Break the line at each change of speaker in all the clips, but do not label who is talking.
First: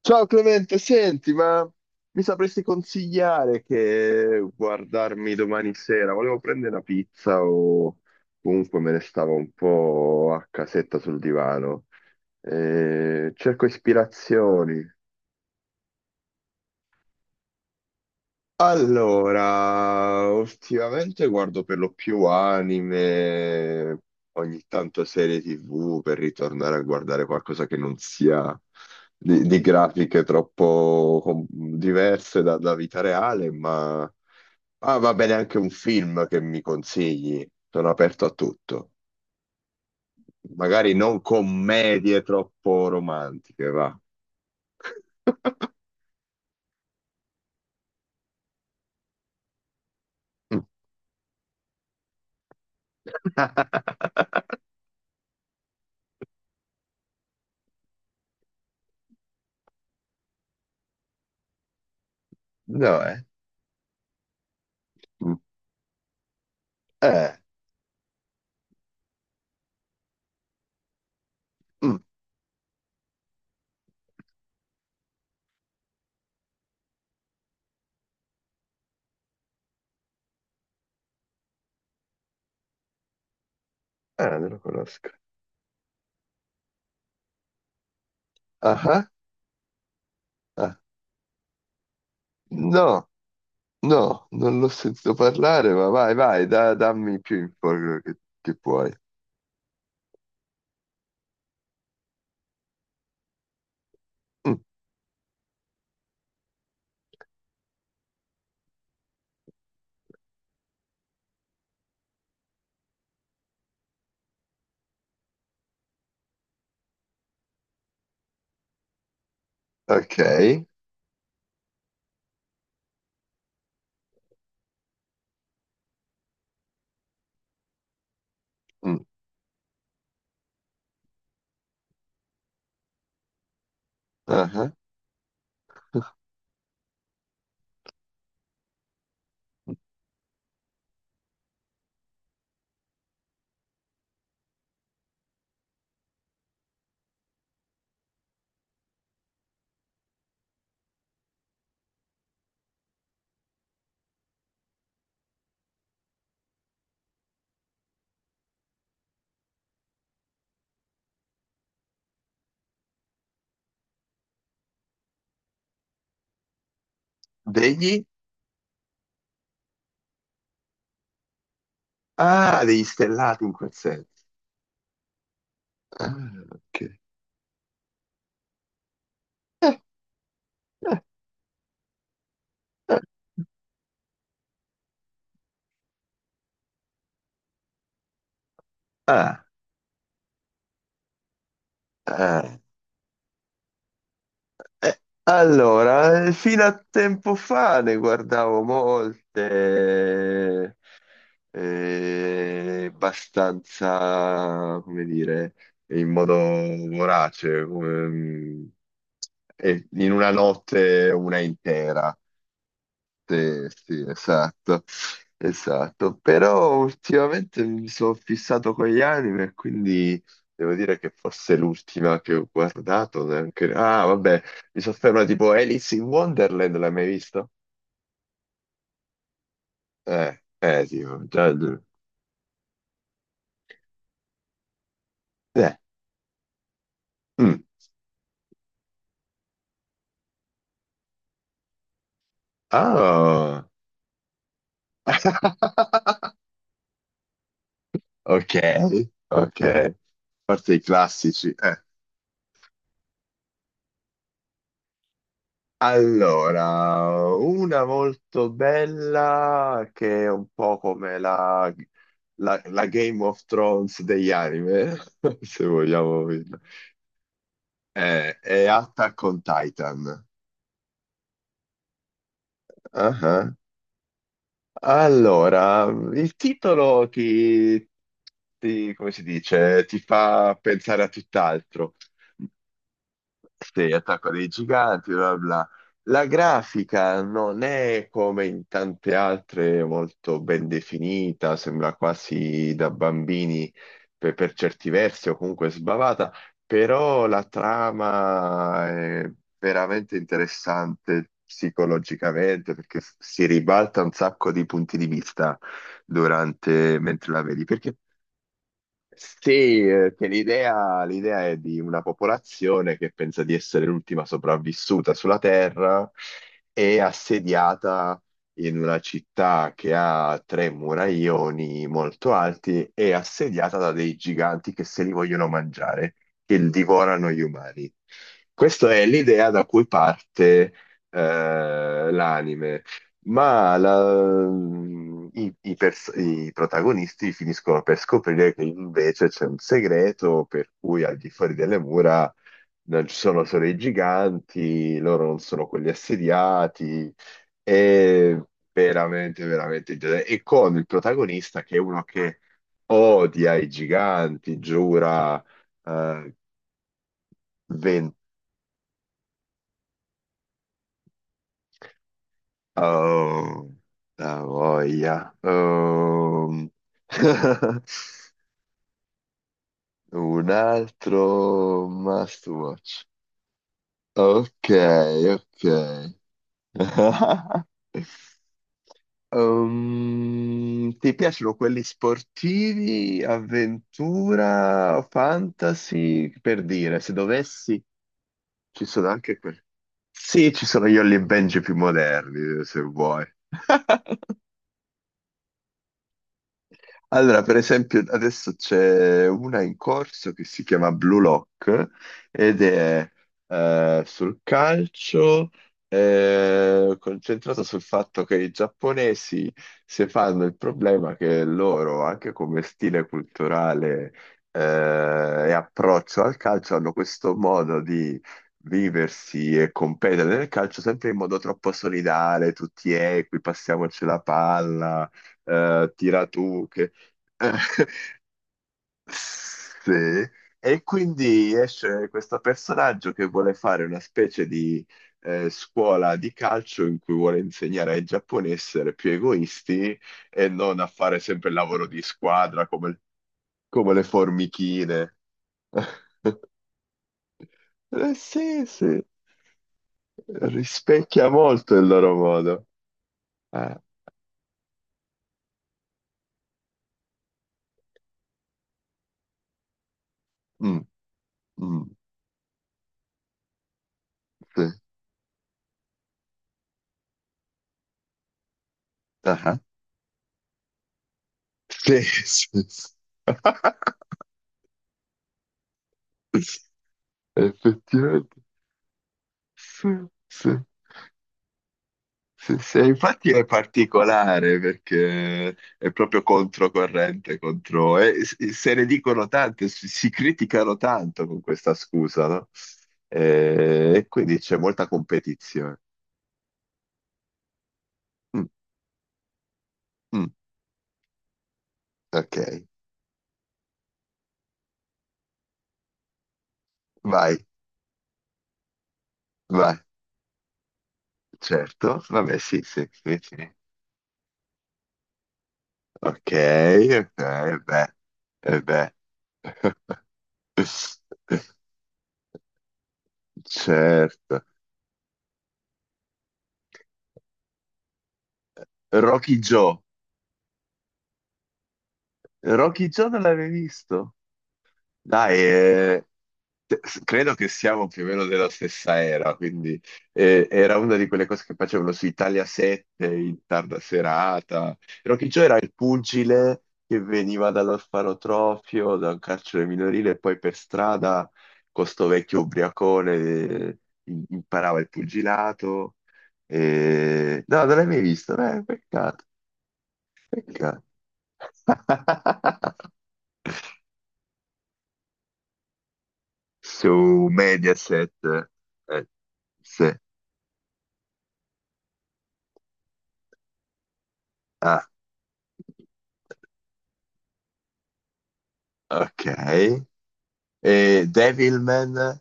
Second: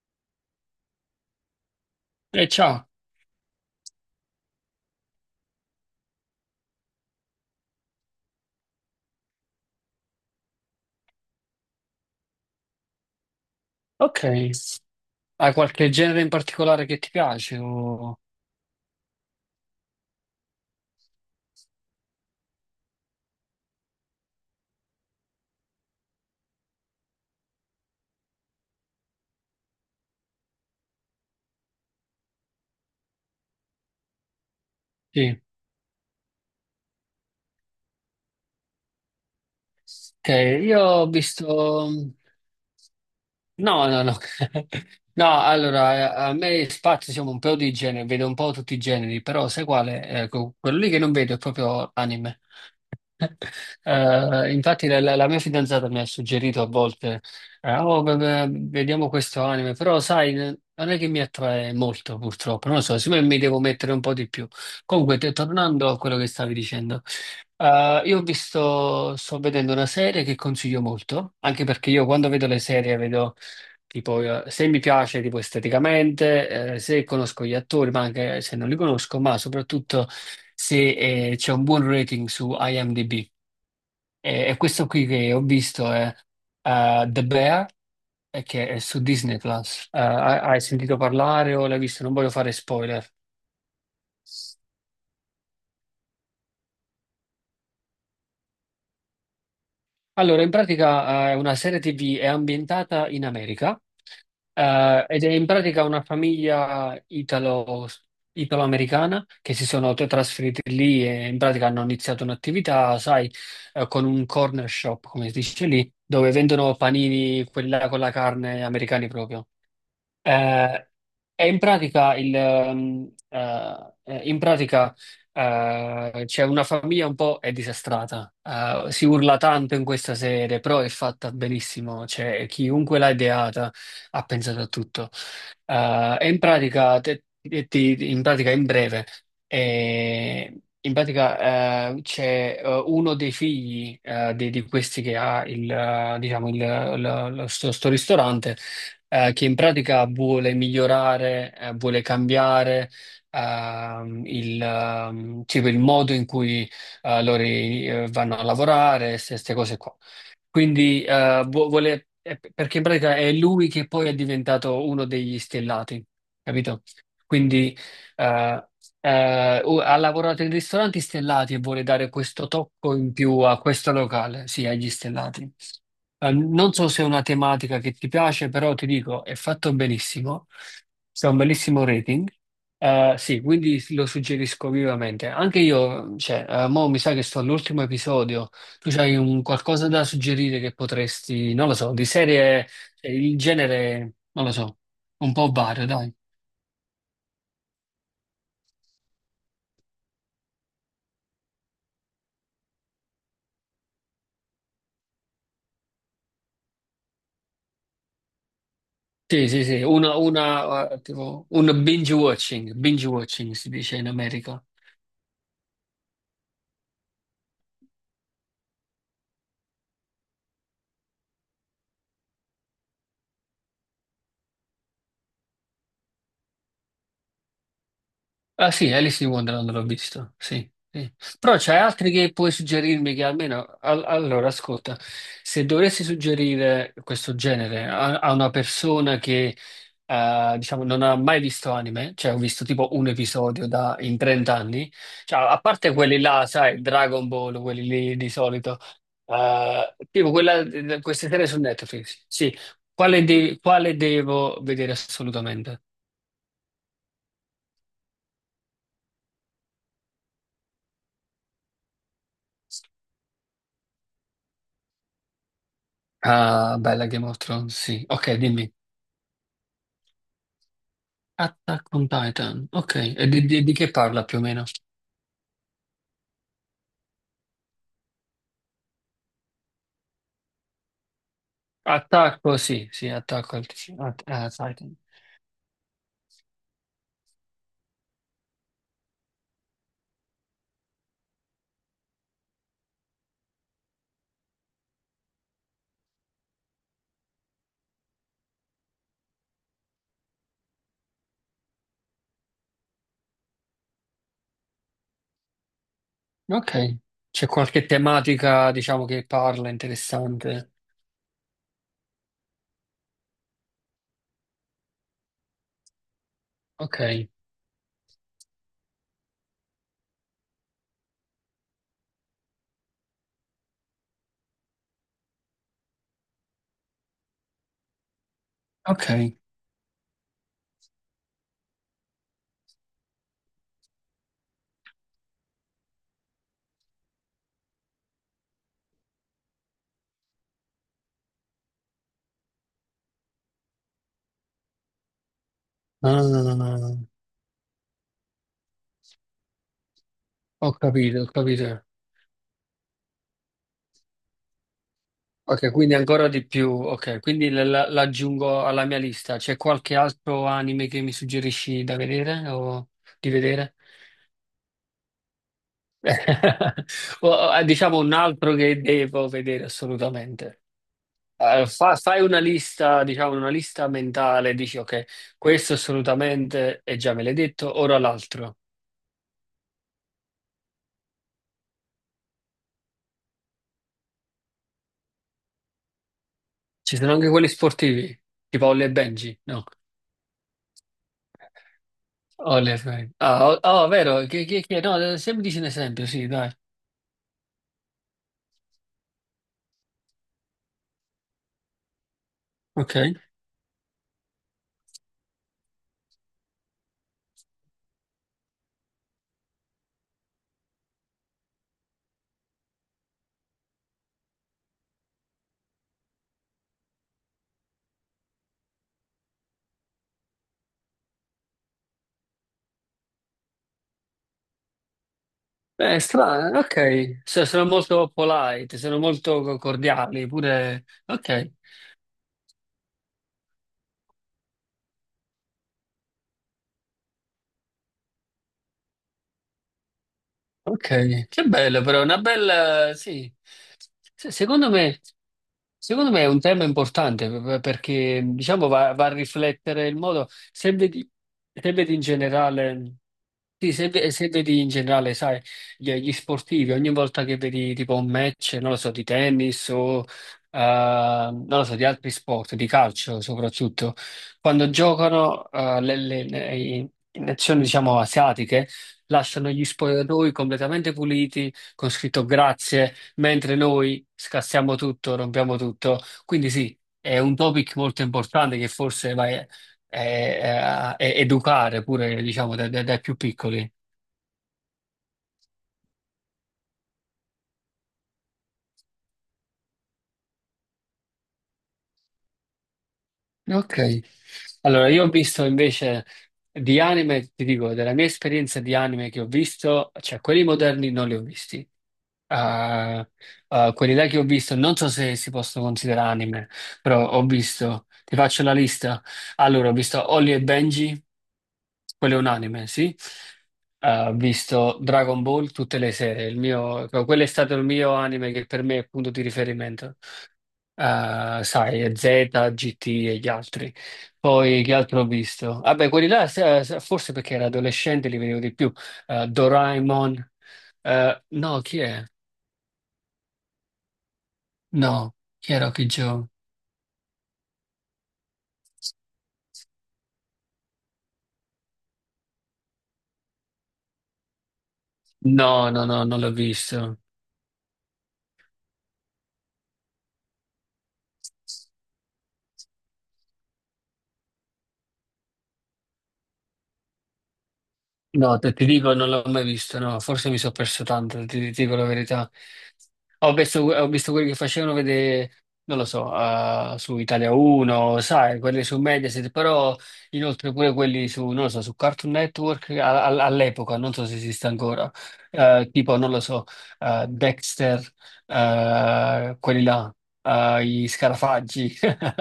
Ciao Clemente, senti, ma mi
E
sapresti
ciao,
consigliare che guardarmi domani sera? Volevo prendere una pizza, o comunque me ne stavo un po' a casetta sul divano. Cerco
ok.
ispirazioni.
Hai qualche genere in particolare che ti piace?
Allora, ultimamente guardo per lo più anime, ogni tanto serie TV per ritornare a guardare qualcosa che non sia di grafiche troppo diverse da vita reale, ma va bene
Sì,
anche un film che mi consigli, sono aperto a tutto.
ok. Io
Magari
ho
non
visto.
commedie troppo romantiche,
No,
va.
no, no. No, allora, a me spazio siamo un po' di generi, vedo un po' tutti i generi, però sai quale? Ecco, quello lì che non vedo è proprio anime. Infatti la mia fidanzata mi ha suggerito a volte, "Oh, beh, vediamo questo anime, però sai, non è che mi attrae molto purtroppo, non lo so,
No,
siccome
eh.
mi devo mettere un po' di più." Comunque,
Mm.
tornando a quello che stavi dicendo,
Eh,
eh, io ho visto, sto vedendo una serie che consiglio molto, anche perché
mm.
io quando vedo le serie vedo. Tipo, se mi piace tipo esteticamente, se conosco gli attori, ma anche se non li conosco, ma soprattutto se c'è un buon rating su IMDb.
Non
E,
lo
questo qui
conosco.
che ho visto è The Bear, che è
Ah,
su
ah.
Disney Plus. Hai
Ah.
sentito parlare o l'hai visto? Non voglio fare spoiler.
No, no, non l'ho sentito parlare, ma vai, vai, dammi più info che puoi.
Allora, in pratica, è una serie TV, è ambientata in America
Mm.
eh, ed è in pratica una famiglia italo-americana che si sono trasferiti lì e in pratica hanno iniziato un'attività, sai, con un corner shop, come si dice lì, dove vendono panini, quella con la carne americani proprio.
Ok.
Eh, è in pratica c'è una famiglia un po' è disastrata.
Mm,
Si urla tanto in questa serie, però è fatta benissimo. Cioè, chiunque l'ha ideata ha
ah,
pensato a
ah.
tutto. E in pratica, in pratica, in breve, eh, c'è uno dei figli di questi che ha diciamo, il, lo- lo- lo- sto sto ristorante, che in pratica vuole migliorare, vuole cambiare tipo il modo in cui loro vanno a lavorare, queste cose qua. Quindi, perché in pratica è lui che poi è diventato uno degli stellati, capito? Quindi
Degli?
eh, ha lavorato in ristoranti stellati e vuole dare questo
Ah, degli
tocco in più
stellati in
a
quel
questo
senso.
locale, sì, agli stellati.
Ah,
Non so
ok.
se è una tematica che ti piace, però ti dico, è fatto benissimo, c'è un bellissimo rating. Sì, quindi lo suggerisco vivamente. Anche io, cioè, mo mi sa che sto all'ultimo episodio. Tu c'hai un
Ah,
qualcosa da suggerire che potresti, non lo so, di
ah.
serie, cioè, il genere, non lo so, un po' vario, dai.
Allora, fino a tempo fa ne guardavo molte, abbastanza, come dire, in modo vorace, come,
Sì, sì, sì,
e in
una,
una
una, eh,
notte una
tipo, un
intera.
binge watching
Sì,
si dice
sì,
in America.
esatto, esatto. Però ultimamente mi sono fissato con gli anime, e quindi devo dire che forse l'ultima che ho guardato neanche... Ah, vabbè, mi sono fermato tipo Alice in Wonderland, l'hai mai visto?
Ah sì, Alice in Wonderland l'ho visto, sì, sì.
Tipo, già...
Però c'è altri che puoi suggerirmi che allora, ascolta, se dovessi suggerire questo
Mm.
genere a una persona che, diciamo, non ha mai visto anime, cioè ho visto tipo un
Ah!
episodio in 30 anni, cioè, a parte quelli là, sai, Dragon Ball, quelli lì di
Ok,
solito,
ok. A
eh, tipo quella,
parte i
queste serie
classici.
su Netflix, sì, quale devo vedere assolutamente?
Allora, una molto bella che è un po' come la, la Game of Thrones degli anime, se vogliamo dirla.
Ah, bella Game of Thrones, sì. Ok,
È
dimmi.
Attack on Titan.
Attack on Titan, ok.
Ah,
E di,
ah.
di- di che parla più o meno?
Allora, il titolo ti, come si dice, ti fa pensare a tutt'altro.
Attacco, sì, sì, attacco
Sì,
a-
Attacco dei
a Titan.
Giganti, bla bla. La grafica non è come in tante altre molto ben definita, sembra quasi da bambini per certi versi, o comunque sbavata, però la trama è veramente interessante psicologicamente, perché si ribalta un sacco di punti di vista
Ok.
durante, mentre la
C'è
vedi,
qualche
perché
tematica, diciamo, che parla
sì, che
interessante?
l'idea è di una popolazione che pensa di essere l'ultima sopravvissuta sulla Terra, e
Ok,
assediata in una città che ha tre muraioni molto alti, e assediata da dei giganti che se li vogliono mangiare, che divorano gli umani. Questa è
ok.
l'idea da cui parte l'anime, ma i protagonisti finiscono per scoprire che invece c'è un segreto per cui, al di fuori delle mura, non ci sono solo i giganti, loro non sono quelli
Ah,
assediati, è veramente, veramente interessante. E
ho
con il
capito, ho
protagonista
capito.
che è uno che odia i giganti, giura
Ok, quindi ancora
eh,
di più. Ok, quindi
ven-
l'aggiungo alla mia lista. C'è qualche altro anime che mi suggerisci da vedere o di
Oh,
vedere?
la voglia.
Oh, Diciamo un altro che devo vedere
Un
assolutamente.
altro
Fai una
must watch.
lista, diciamo una lista mentale,
Ok,
dici ok,
ok.
questo assolutamente, e già me l'hai detto, ora l'altro.
Ti piacciono quelli sportivi, avventura, fantasy? Per
Ci
dire,
sono
se
anche quelli
dovessi,
sportivi, tipo
ci
Olle e
sono
Benji,
anche quelli.
no?
Sì, ci sono Io e Benji più moderni,
Olle e
se
Benji.
vuoi.
Ah, oh, oh, vero, no, se mi dici un esempio, sì, dai.
Allora, per esempio, adesso c'è una in corso che si chiama Blue Lock, ed
Ok.
è sul calcio, concentrata sul fatto che i giapponesi si fanno il problema che loro, anche come stile culturale e approccio al calcio, hanno questo modo di viversi e competere nel calcio sempre in modo troppo solidale, tutti equi, passiamoci la palla,
Eh,
tira
strano,
tu, che
ok. Sono molto polite, sono molto
sì.
cordiali,
E
pure. Ok,
quindi esce questo personaggio che vuole fare una specie di scuola di calcio in cui vuole insegnare ai giapponesi a essere più egoisti, e non a fare
ok. Che
sempre il
bello,
lavoro di
però, una
squadra
bella.
come,
Sì.
le
Secondo me,
formichine.
secondo me è un tema importante perché
Sì,
diciamo, va,
sì,
va a riflettere il modo, se vedi,
rispecchia
se
molto il
vedi in
loro modo.
generale, sì,
Ah,
se vedi in generale, sai, gli sportivi, ogni volta che vedi tipo un match, non lo so, di tennis o
mm,
non lo so, di
mm,
altri sport, di calcio soprattutto,
sì.
quando giocano nazioni diciamo asiatiche,
Ah,
lasciano
ah,
gli spogliatoi completamente puliti, con
sì,
scritto
sì, sì.
grazie mentre noi scassiamo tutto, rompiamo tutto. Quindi sì, è un topic molto
Effettivamente.
importante che forse vai
Sì, sì,
educare pure, diciamo,
sì,
dai,
sì.
dai-
E
dai più
infatti è
piccoli.
particolare perché è proprio controcorrente, contro... E se ne dicono tante, si criticano tanto con questa scusa, no? E,
Ok.
e quindi c'è molta
Allora, io ho visto
competizione.
invece di anime, ti dico, della mia
Mm,
esperienza di anime che ho visto, cioè
mm,
quelli moderni non li ho visti.
ok,
Ah, ah, quelli là che ho visto, non so se si possono considerare anime, però ho
vai,
visto, ti faccio la lista. Allora, ho
vai,
visto Holly e Benji,
certo,
Quello è un
vabbè, sì,
anime,
sì,
sì.
sì, sì.
Ho visto Dragon Ball tutte le sere.
Ok,
Il mio, cioè,
ok,
quello è stato il
beh,
mio anime che
e
per me è
beh.
punto di riferimento. Sai, Z, GT e gli altri.
Certo.
Poi che altro ho visto? Vabbè, quelli là, forse perché ero adolescente, li vedevo di più.
Rocky Joe.
Doraemon. No, chi è?
Rocky Joe non l'avevi visto?
No,
Dai,
chi era Okidjo?
credo che siamo più o meno della stessa era, quindi era una di quelle cose che facevano su Italia 7 in tarda serata. Rocky Joe
No,
era il
no, no, non l'ho
pugile
visto.
che veniva dall'orfanotrofio, da un carcere minorile, e poi per strada, con sto vecchio ubriacone, imparava il pugilato. E... No, non l'hai mai visto?
No, ti dico, non l'ho
Peccato,
mai visto, no, forse mi sono
peccato.
perso tanto, ti dico la verità. Ho visto, ho visto quelli che facevano vedere, non lo so, su
Su
Italia 1,
Mediaset.
sai, quelli su
eh,
Mediaset, però
sì.
inoltre pure quelli su, non lo so, su Cartoon Network all'epoca, non so se esiste
Ah,
ancora, tipo, non lo so, Dexter, quelli
ok.
là, gli
E
Scarafaggi.
Devilman,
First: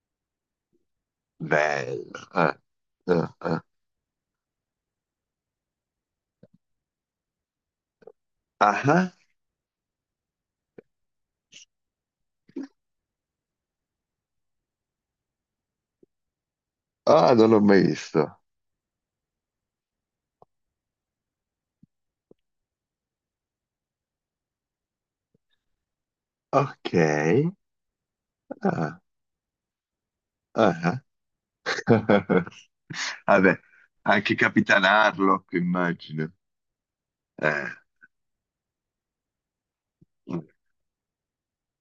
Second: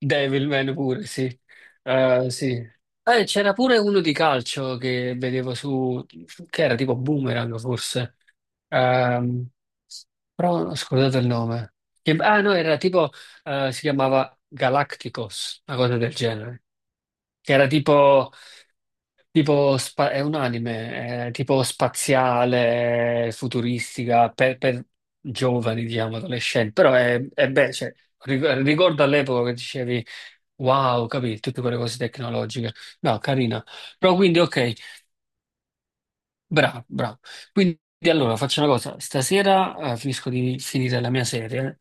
Devilman pure, sì.
bello.
Sì.
Ah, ah,
C'era
ah.
pure uno di calcio che vedevo su, che era tipo Boomerang forse.
Ah, ah.
Ehm, Però ho scordato il nome. Ah no, era tipo, si chiamava Galacticos, una cosa del genere.
Ah, non
Che
l'ho
era
mai
tipo,
visto.
tipo spa- è un anime, tipo spaziale, futuristica, per giovani, diciamo, adolescenti.
Ok.
Però è bello, cioè,
Ah,
ricordo all'epoca che dicevi.
ah,
Wow, ho capito, tutte
ah.
quelle cose tecnologiche. No,
Vabbè,
carina. Però
anche
quindi, ok,
Capitan Harlock, immagino.
bravo, bravo.
Eh.
Quindi allora faccio una cosa, stasera, finisco
Mm,
di finire la mia serie,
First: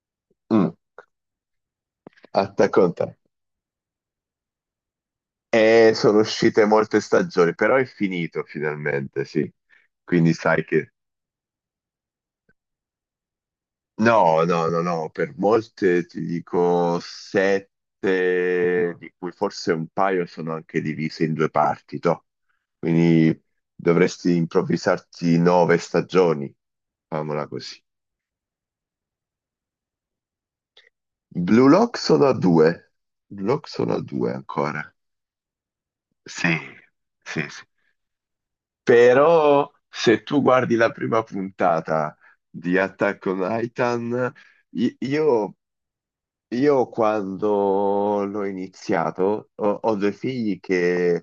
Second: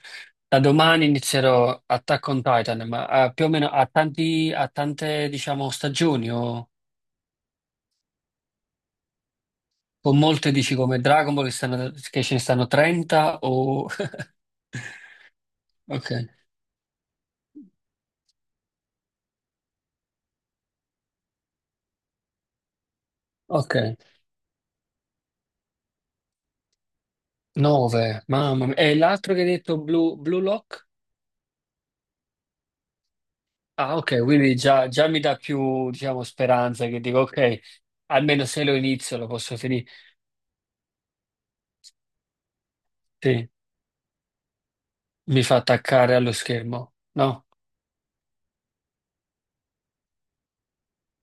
da
mm.
domani inizierò Attack on
Attack
Titan,
on Titan.
ma, più o meno a tante, diciamo,
E sono
stagioni
uscite
o
molte stagioni, però è finito finalmente, sì.
con
Quindi
molte
sai
dici
che...
come Dragon Ball che ce ne stanno 30 o.
No, no, no, no, per molte
Ok,
ti dico sette, di cui forse un paio sono anche divise in due parti, toh. Quindi
ok,
dovresti improvvisarti nove stagioni, famola così.
9, mamma mia. E l'altro che hai detto, Blue Lock?
Blue Lock sono a due, Blue Lock sono
Ah,
a
ok,
due
quindi già,
ancora.
già mi dà più, diciamo,
Sì,
speranza che dico,
sì,
ok,
sì.
almeno se lo inizio lo posso
Però
finire.
se tu guardi la prima puntata di Attack on
Sì,
Titan, i-
mi
io
fa attaccare allo
Io
schermo, no?
quando l'ho iniziato, ho, due figli che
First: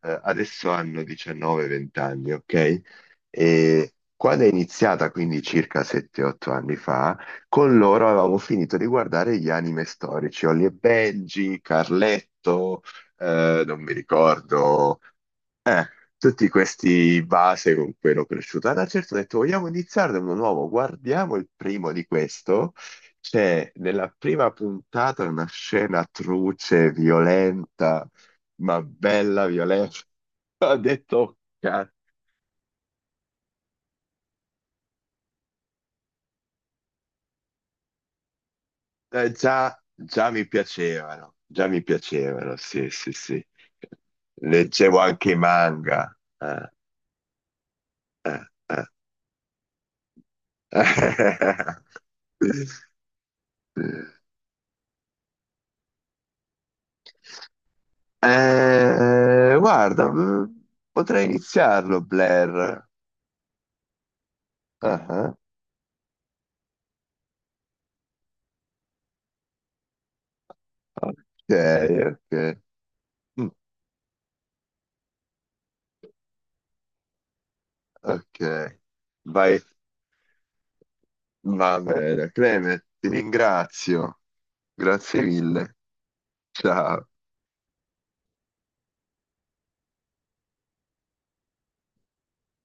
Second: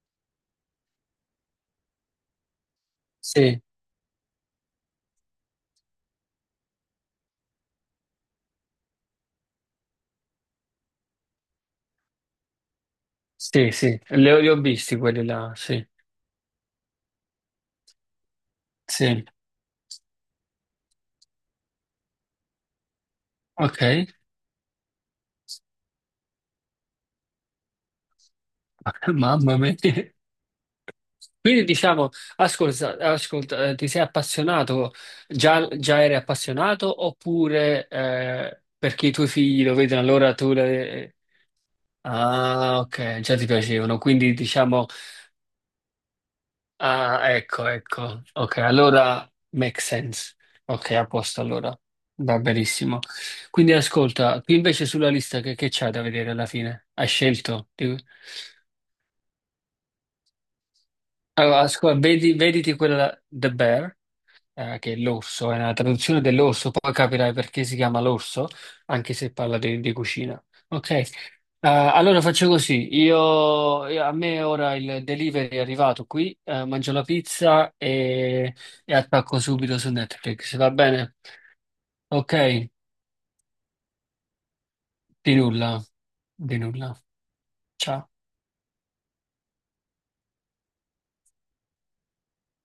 adesso hanno 19-20 anni, ok?
Sì,
E quando è iniziata, quindi circa 7-8 anni fa, con loro avevamo finito di guardare gli anime storici, Holly e Benji, Carletto,
sì,
non mi
sì, li ho visti
ricordo
quelli là, sì,
tutti questi base con cui ero cresciuto. Ad una certa ho
sì,
detto: vogliamo iniziare da uno nuovo, guardiamo il primo di questo. C'è
ok,
nella prima puntata una scena truce, violenta, ma bella,
mamma mia.
violenta. Ho detto,
Quindi
"Cazzo,
diciamo, ascolta, ti sei appassionato, già eri appassionato oppure, perché i tuoi figli lo
già,
vedono allora tu.
già mi piacevano,
Ah,
sì, sì,
ok, già
sì.
ti piacevano, quindi diciamo.
Leggevo anche i manga.
Ah, ecco, ecco. Ok,
Eh,
allora make sense. Ok, a posto allora. Va
eh.
benissimo. Quindi ascolta, qui invece sulla lista che c'hai da vedere alla fine? Hai scelto?
Guarda, potrei
Allora, ascolta,
iniziarlo,
vedi, vediti
Blair.
quella The Bear, che è
Ah, ah,
l'orso, è una traduzione dell'orso, poi capirai perché si chiama l'orso, anche se parla di cucina. Ok,
ok,
Eh, allora
ok,
faccio così,
mm,
a me ora il delivery è arrivato qui, mangio la pizza e,
ok.
e attacco
Vai,
subito su Netflix, va bene?
va bene,
Ok,
Clement, ti ringrazio. Grazie
di nulla,
mille.
di nulla.
Ciao.
Ciao.